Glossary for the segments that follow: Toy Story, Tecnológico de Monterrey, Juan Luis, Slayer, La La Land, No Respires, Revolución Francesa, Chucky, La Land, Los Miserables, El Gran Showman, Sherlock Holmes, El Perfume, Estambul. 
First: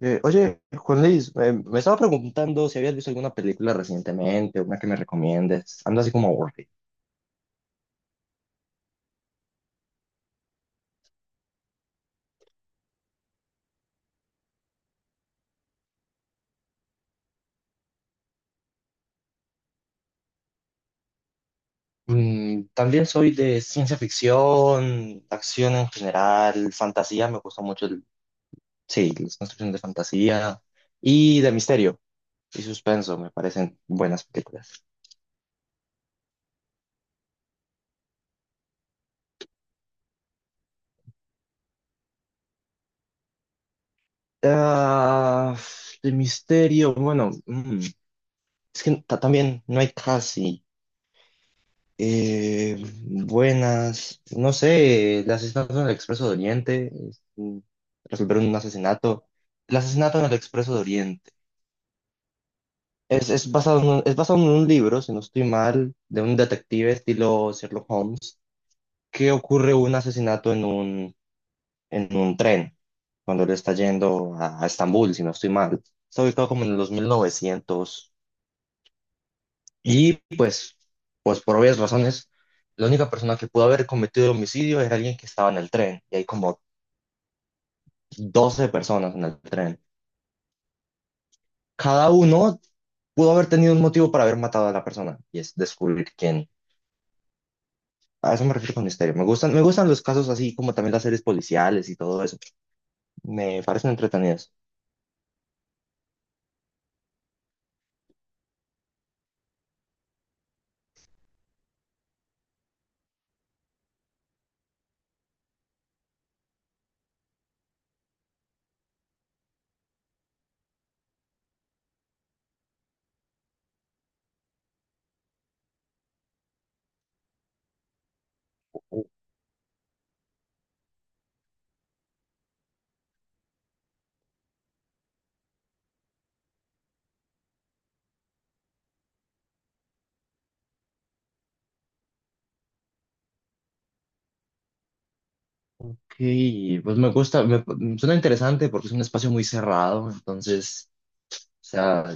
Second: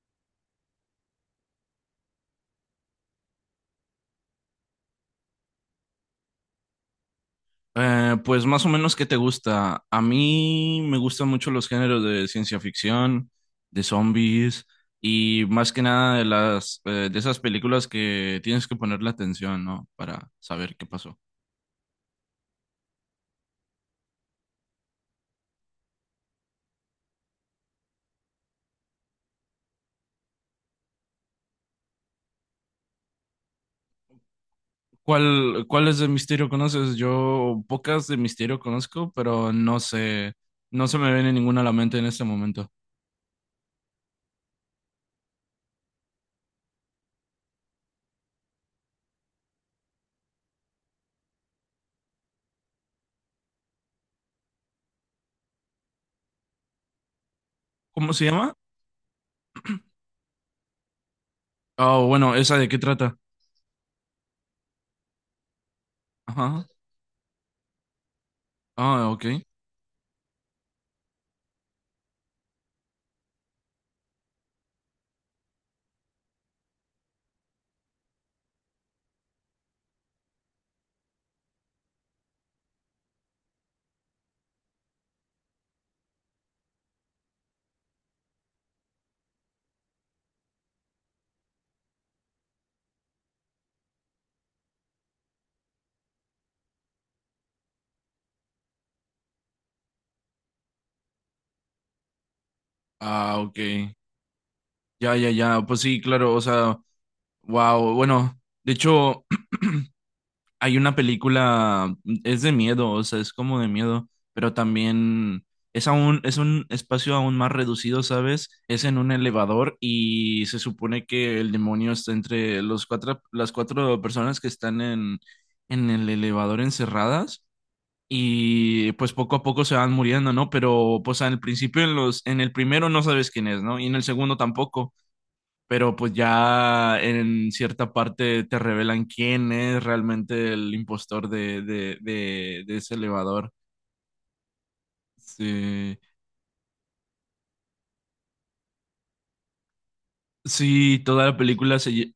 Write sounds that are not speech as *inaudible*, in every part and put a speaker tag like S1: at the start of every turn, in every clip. S1: Oye, Juan Luis, me estaba preguntando si habías visto alguna película recientemente, una que me recomiendes. Ando así como aburrido.
S2: Pues más o menos, ¿qué te gusta? A mí me gustan mucho los géneros de ciencia ficción, de zombies y más que nada de las de esas películas que tienes que ponerle atención, ¿no? Para saber qué pasó.
S1: Mm, también soy de ciencia ficción, acción en general, fantasía, me gusta mucho sí, las construcciones de fantasía y de misterio y suspenso, me parecen buenas películas.
S2: ¿Cuáles de misterio conoces? Yo pocas de misterio conozco, pero no sé, no se me viene ninguna a la mente en este momento.
S1: Ah, de misterio, bueno, mm, también no hay casi. Eh, Buenas, no sé, el asesinato en el Expreso de Oriente, es, mm,
S2: ¿Cómo se
S1: resolver
S2: llama?
S1: un asesinato. El asesinato en el Expreso de Oriente.
S2: Ah, bueno, ¿esa de qué trata?
S1: Es basado en es basado en un libro, si no estoy mal, de un
S2: Ajá.
S1: detective estilo Sherlock Holmes,
S2: Ah, ok.
S1: que ocurre un asesinato en en un tren, cuando él está yendo a Estambul, si no estoy mal. Está ubicado como en los 1900. Y pues, pues por obvias razones, la única persona que pudo haber cometido el homicidio era alguien que estaba en el tren. Y hay como 12 personas en el tren. Cada uno pudo haber tenido un motivo para haber matado a la persona. Y es descubrir quién. A eso me refiero con misterio. Me gustan los casos así como también las series policiales y todo eso.
S2: Ah,
S1: Me parecen
S2: ok.
S1: entretenidas.
S2: Ya, ya, ya. Pues sí, claro, o sea. Wow, bueno, de hecho *clears throat* hay una película, es de miedo, o sea, es como de miedo, pero también es aún, es un espacio aún más reducido, ¿sabes? Es en un elevador y se supone que el demonio está entre las cuatro personas que están en el elevador encerradas y pues poco a poco se van muriendo, ¿no? Pero pues al principio en en el primero no sabes quién es, ¿no? Y en el segundo tampoco, pero pues ya en cierta parte te revelan quién es realmente el impostor de ese elevador. Sí.
S1: Y pues suena interesante porque es un espacio muy cerrado. Entonces,
S2: Sí, toda la
S1: o
S2: película
S1: sea,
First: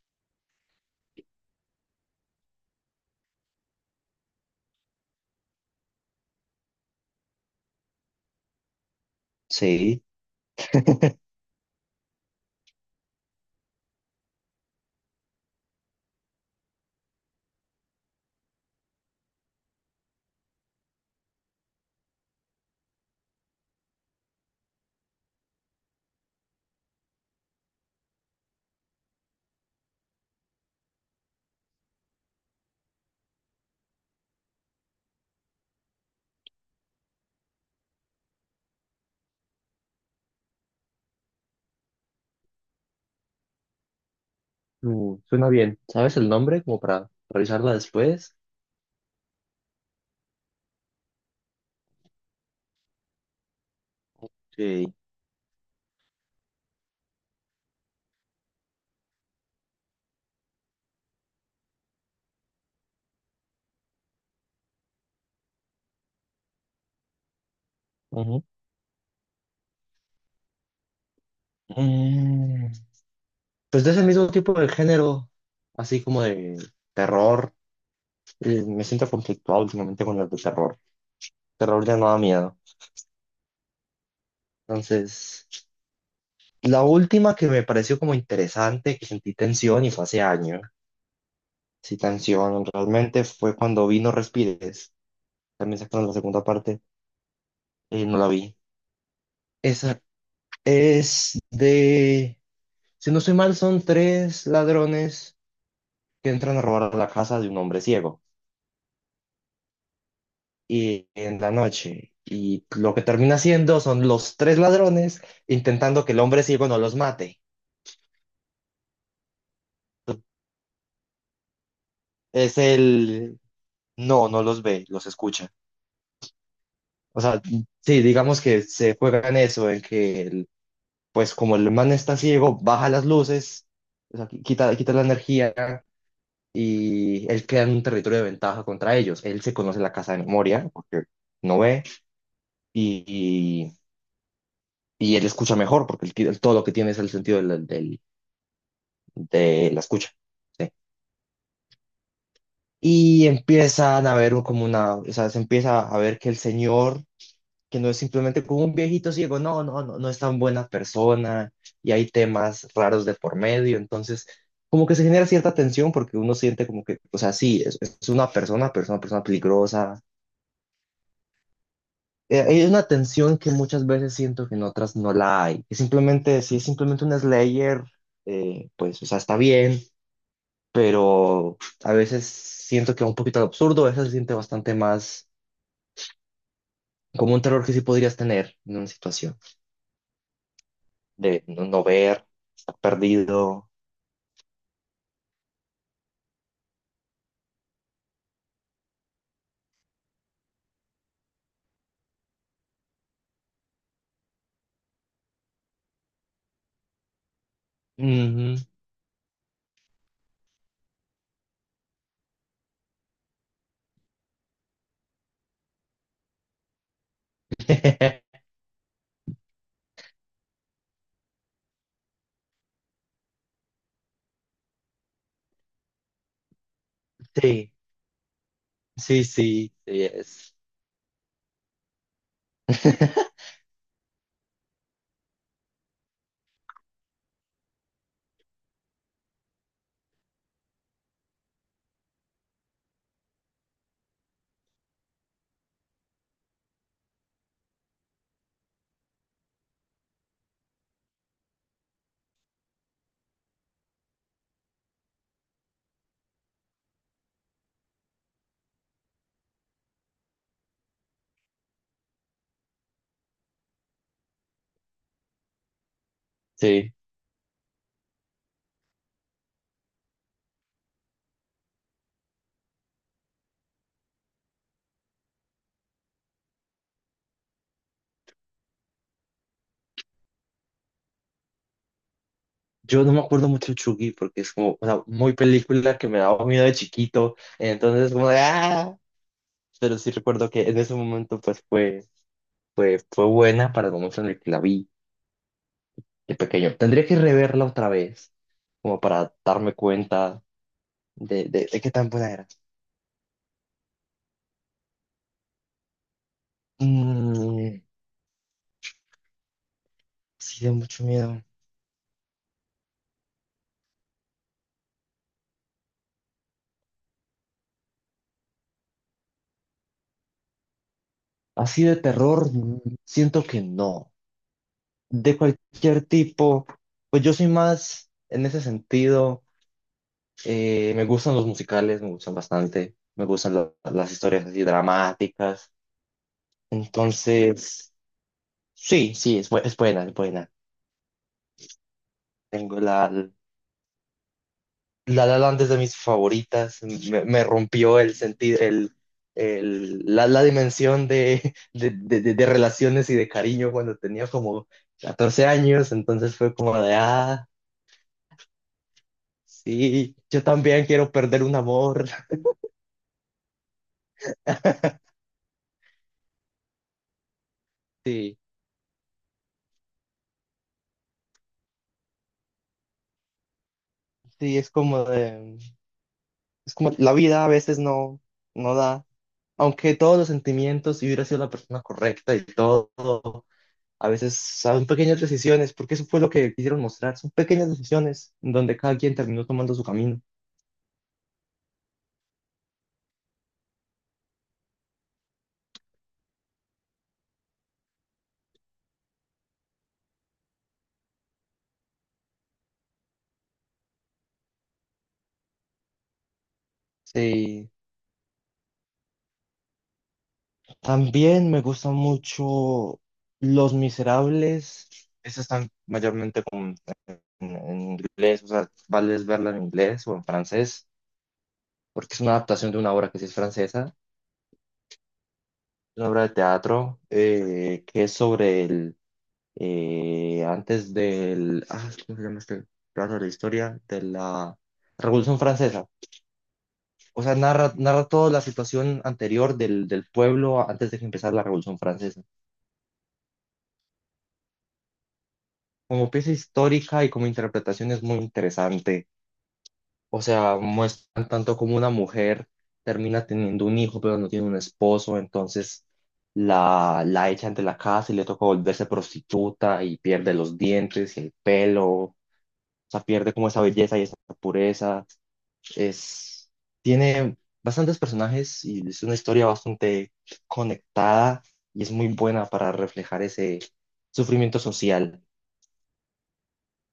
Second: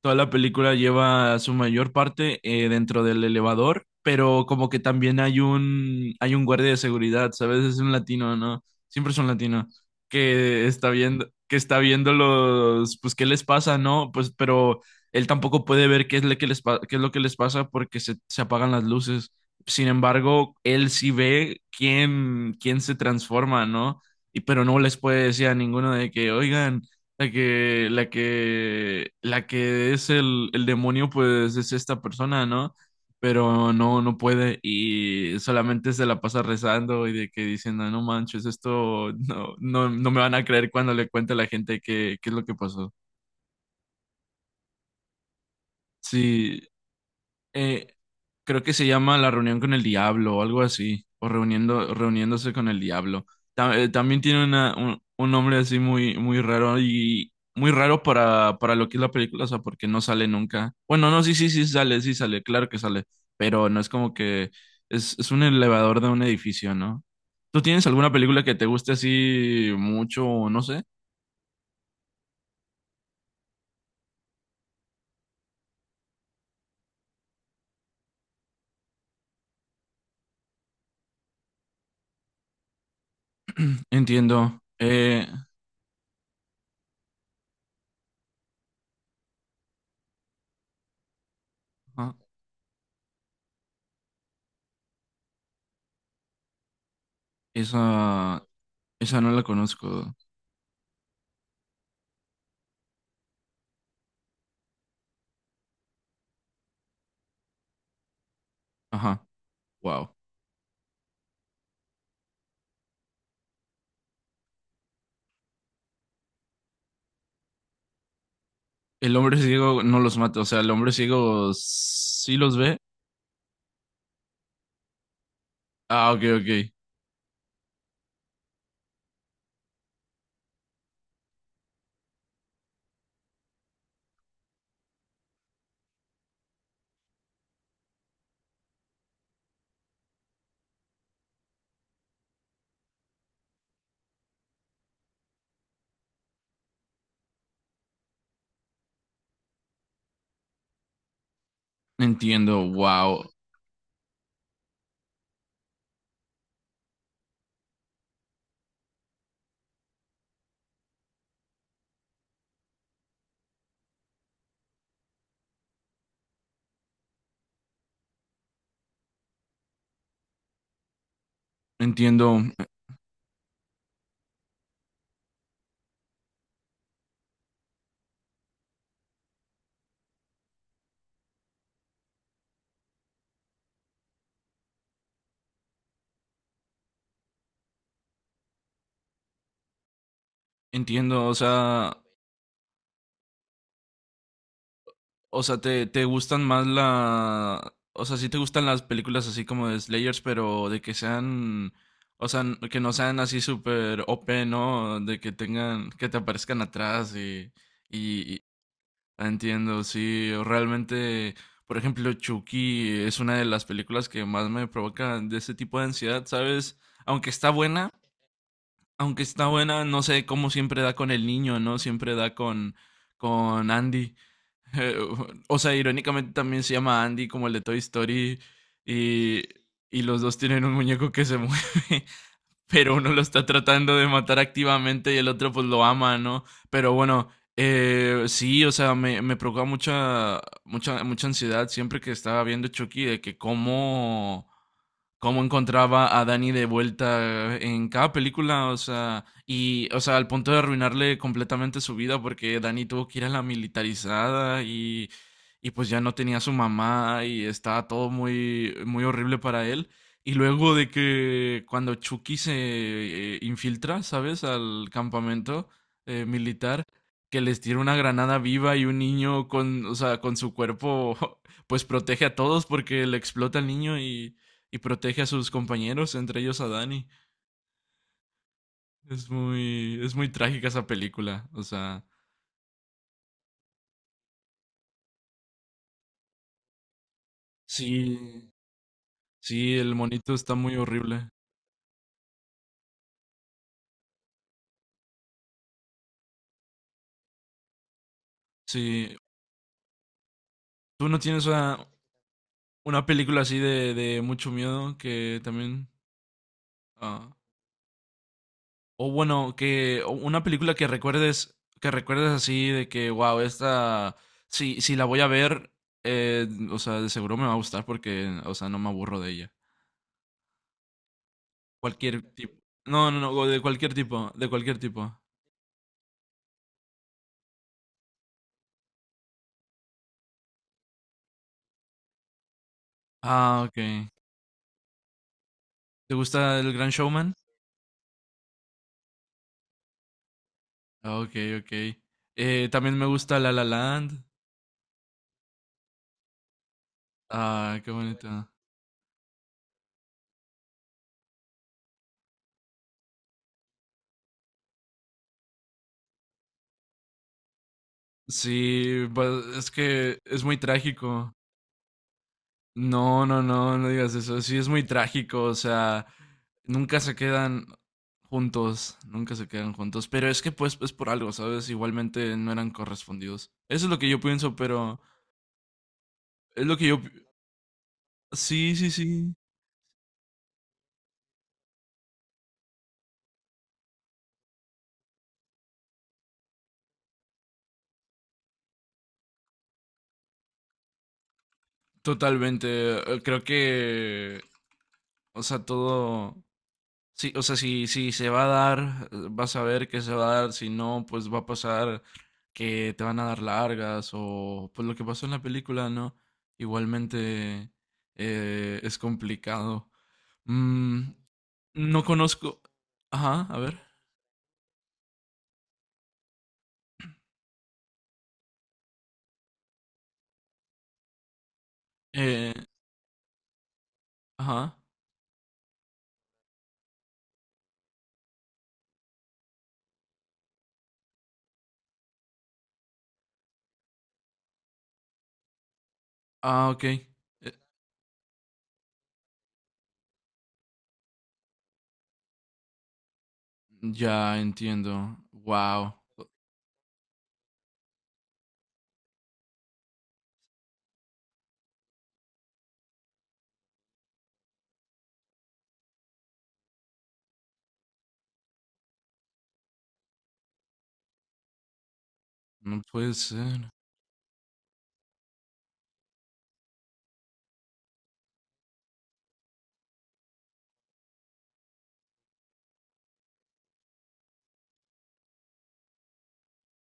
S2: toda la película lleva su mayor parte dentro del elevador, pero como que también hay un guardia de seguridad, ¿sabes? Es un latino, ¿no? Siempre es un latino
S1: sí.
S2: que está
S1: *laughs*
S2: viendo, los pues qué les pasa, ¿no? Pues pero él tampoco puede ver qué es lo que qué es lo que les pasa porque se apagan las luces. Sin embargo, él sí ve quién quién se transforma, ¿no? Y pero no les puede decir a ninguno de que, "Oigan, la que es el demonio, pues es esta persona, ¿no? Pero no, no puede y solamente se la pasa rezando y de que diciendo, no manches, esto no, no, no me van a creer cuando le cuente a la gente qué, qué es lo que pasó.
S1: Suena bien. ¿Sabes el
S2: Sí.
S1: nombre? Como para revisarla
S2: Eh,
S1: después.
S2: Creo que se llama La reunión con el diablo o algo así, o reuniendo, reuniéndose con el diablo. También tiene una,
S1: Sí.
S2: un nombre así muy, muy raro y muy raro para lo que es la película, o sea, porque no sale nunca. Bueno, no, sí, sí, sí sale, claro que sale, pero no es como que es un elevador de un edificio, ¿no? ¿Tú tienes alguna película
S1: Ujú.
S2: que te guste así mucho o no sé?
S1: Mm, pues de ese mismo tipo de género, así como de terror. Me siento conflictuado últimamente con las de terror. Terror ya no da miedo.
S2: Entiendo.
S1: Entonces, la última que me pareció como interesante, que sentí tensión y fue hace años. Sí,
S2: Ah,
S1: tensión realmente fue cuando vi No Respires. También sacaron la segunda parte y no la
S2: esa,
S1: vi.
S2: esa no la
S1: Esa
S2: conozco.
S1: es de, si no soy mal, son tres ladrones que entran a robar la casa de un hombre ciego
S2: Ajá, wow.
S1: y en la noche. Y lo que termina siendo son los tres ladrones intentando que el hombre ciego no los mate.
S2: El hombre ciego no los mata, o sea, el hombre ciego sí los
S1: Es
S2: ve.
S1: el No, no los ve, los escucha.
S2: Ah, ok, ok.
S1: O sea, sí, digamos que se juega en eso, en que pues como el man está ciego, baja las luces, o sea, quita la energía y él queda en un territorio de ventaja contra ellos. Él se conoce la casa de memoria porque no ve y, y él escucha mejor porque todo lo que tiene es el sentido de la escucha. ¿Sí?
S2: Entiendo, wow.
S1: Y empiezan a ver como o sea, se empieza a ver que el señor, que no es simplemente como un viejito ciego, no, no, no, no es tan buena persona y hay temas raros de por medio, entonces, como que se genera cierta tensión porque uno siente como que, o sea, sí, es una persona, pero es una persona peligrosa,
S2: Entiendo,
S1: hay una tensión que muchas veces siento que en otras no la hay. Que simplemente, si es simplemente un Slayer, pues, o sea, está bien, pero a veces siento que va un poquito al absurdo, a veces se siente bastante más como un terror que sí podrías tener en una situación
S2: o
S1: de no, no
S2: sea,
S1: ver, estar perdido.
S2: te, te gustan más la, o sea, sí te gustan las películas así como de Slayers, pero de que sean, o sea, n- que no sean así súper OP, ¿no? De que tengan, que te aparezcan atrás y,
S1: Ujú.
S2: Entiendo, sí, realmente, por ejemplo, Chucky es una de las películas que más me provocan de ese tipo de ansiedad, ¿sabes? Aunque está buena,
S1: *laughs*
S2: no sé cómo siempre da con el niño, ¿no? Siempre da con Andy. *laughs* Eh, o sea, irónicamente también se llama Andy como el de
S1: Sí,
S2: Toy Story
S1: sí,
S2: y,
S1: sí,
S2: y
S1: sí
S2: los dos
S1: es.
S2: tienen un muñeco que se mueve. *laughs* Pero uno lo está
S1: *laughs*
S2: tratando de matar activamente y el otro pues lo ama, ¿no? Pero bueno, sí, o sea, me provoca mucha, mucha, mucha ansiedad siempre que estaba viendo Chucky de que cómo cómo encontraba a Danny de vuelta en cada película, o sea, o sea, al punto de arruinarle completamente su vida porque Danny tuvo que ir a la militarizada y pues ya no tenía a su mamá y estaba todo muy, muy horrible para él. Y luego de que cuando Chucky se infiltra, ¿sabes? Al campamento militar,
S1: Sí.
S2: que les tira una granada viva y un niño con, o sea, con su cuerpo, *laughs* pues protege a todos porque le explota al niño y protege a sus compañeros, entre ellos a Dani. Es muy trágica esa película. O sea,
S1: Yo no me acuerdo mucho de Chucky porque es como, o sea, muy película que me daba miedo de chiquito. Entonces, como de,
S2: sí,
S1: ¡ah!
S2: sí, el
S1: Pero sí
S2: monito
S1: recuerdo
S2: está
S1: que
S2: muy
S1: en ese
S2: horrible.
S1: momento pues fue buena para el momento en el que la vi de pequeño. Tendría que reverla otra vez, como
S2: Sí,
S1: para darme cuenta
S2: tú no tienes
S1: de qué tan buena era.
S2: una película así de mucho miedo que también, ah,
S1: Mm,
S2: o bueno, que o una
S1: sí, de
S2: película
S1: mucho miedo.
S2: que recuerdes así de que, wow, esta, si, si la voy a ver, o sea, de seguro me va a gustar porque, o sea, no me aburro de ella.
S1: Así de
S2: Cualquier
S1: terror,
S2: tipo.
S1: mm,
S2: No, no,
S1: siento
S2: no, de
S1: que
S2: cualquier
S1: no.
S2: tipo, de cualquier tipo.
S1: De cualquier tipo, pues yo soy más en ese sentido. Me gustan los musicales, me gustan bastante. Me gustan
S2: Ah, ok.
S1: las historias así dramáticas.
S2: ¿Te gusta El Gran Showman?
S1: Entonces, sí, sí, es buena, es buena.
S2: Ah, ok, ok.
S1: Tengo
S2: También
S1: la,
S2: me gusta La La Land.
S1: la La Land es de mis favoritas. Me
S2: Ah, qué
S1: rompió el
S2: bonito.
S1: sentido, la dimensión de relaciones y de cariño cuando tenía como 14 años. Entonces fue como de, ah,
S2: Sí, pues, es
S1: sí,
S2: que
S1: yo
S2: es muy
S1: también quiero
S2: trágico.
S1: perder un amor.
S2: No, no, no, no digas eso. Sí, es muy
S1: *laughs*
S2: trágico. O sea, nunca se quedan
S1: Sí,
S2: juntos, nunca se quedan juntos. Pero es que pues es por algo, ¿sabes? Igualmente no eran correspondidos. Eso es lo que yo pienso,
S1: sí, es
S2: pero
S1: como de,
S2: es
S1: es
S2: lo que
S1: como la vida a veces
S2: Sí,
S1: no
S2: sí,
S1: da.
S2: sí.
S1: Aunque todos los sentimientos, si hubiera sido la persona correcta y todo. A veces son pequeñas decisiones, porque eso fue lo que quisieron mostrar. Son pequeñas decisiones en donde cada quien terminó tomando su camino.
S2: Totalmente. Creo O sea, Sí, o sea, si, si se va a dar, vas a ver que se va a dar, si no, pues va a pasar que te van a dar largas o pues lo que pasó en la película, ¿no? Igualmente
S1: Sí.
S2: es complicado. Mm,
S1: También me gustan
S2: no conozco...
S1: mucho
S2: Ajá, a
S1: Los
S2: ver.
S1: Miserables. Esas están mayormente con- En inglés, o sea, vale es verla en inglés o en francés, porque es una
S2: Eh,
S1: adaptación de una obra que sí es francesa.
S2: ajá.
S1: Una obra de teatro que es sobre el. Antes del. Ah, ¿cómo se llama este? Claro, la historia de la Revolución Francesa.
S2: Ah, ok.
S1: O sea, narra toda la situación anterior del pueblo antes de que empezara la Revolución Francesa.
S2: Ya entiendo. Wow.
S1: Como pieza histórica y como interpretación es muy interesante. O sea, muestran tanto como una mujer termina teniendo un hijo, pero no tiene un esposo, entonces la echan de la casa y le toca volverse prostituta y pierde los dientes y el pelo. O
S2: No
S1: sea,
S2: puede
S1: pierde como esa
S2: ser.
S1: belleza y esa pureza. Es, Tiene bastantes personajes y es una historia bastante conectada y es muy buena para reflejar ese sufrimiento social.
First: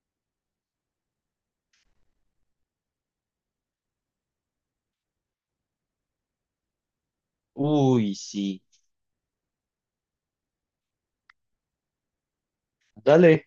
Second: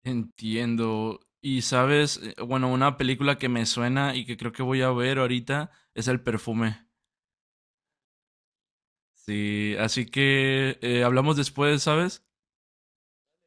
S2: Entiendo. Y sabes, bueno, una película que me suena y que creo que voy a ver ahorita es El Perfume.
S1: Uy, sí.
S2: Sí, así que hablamos después, ¿sabes?
S1: Dale,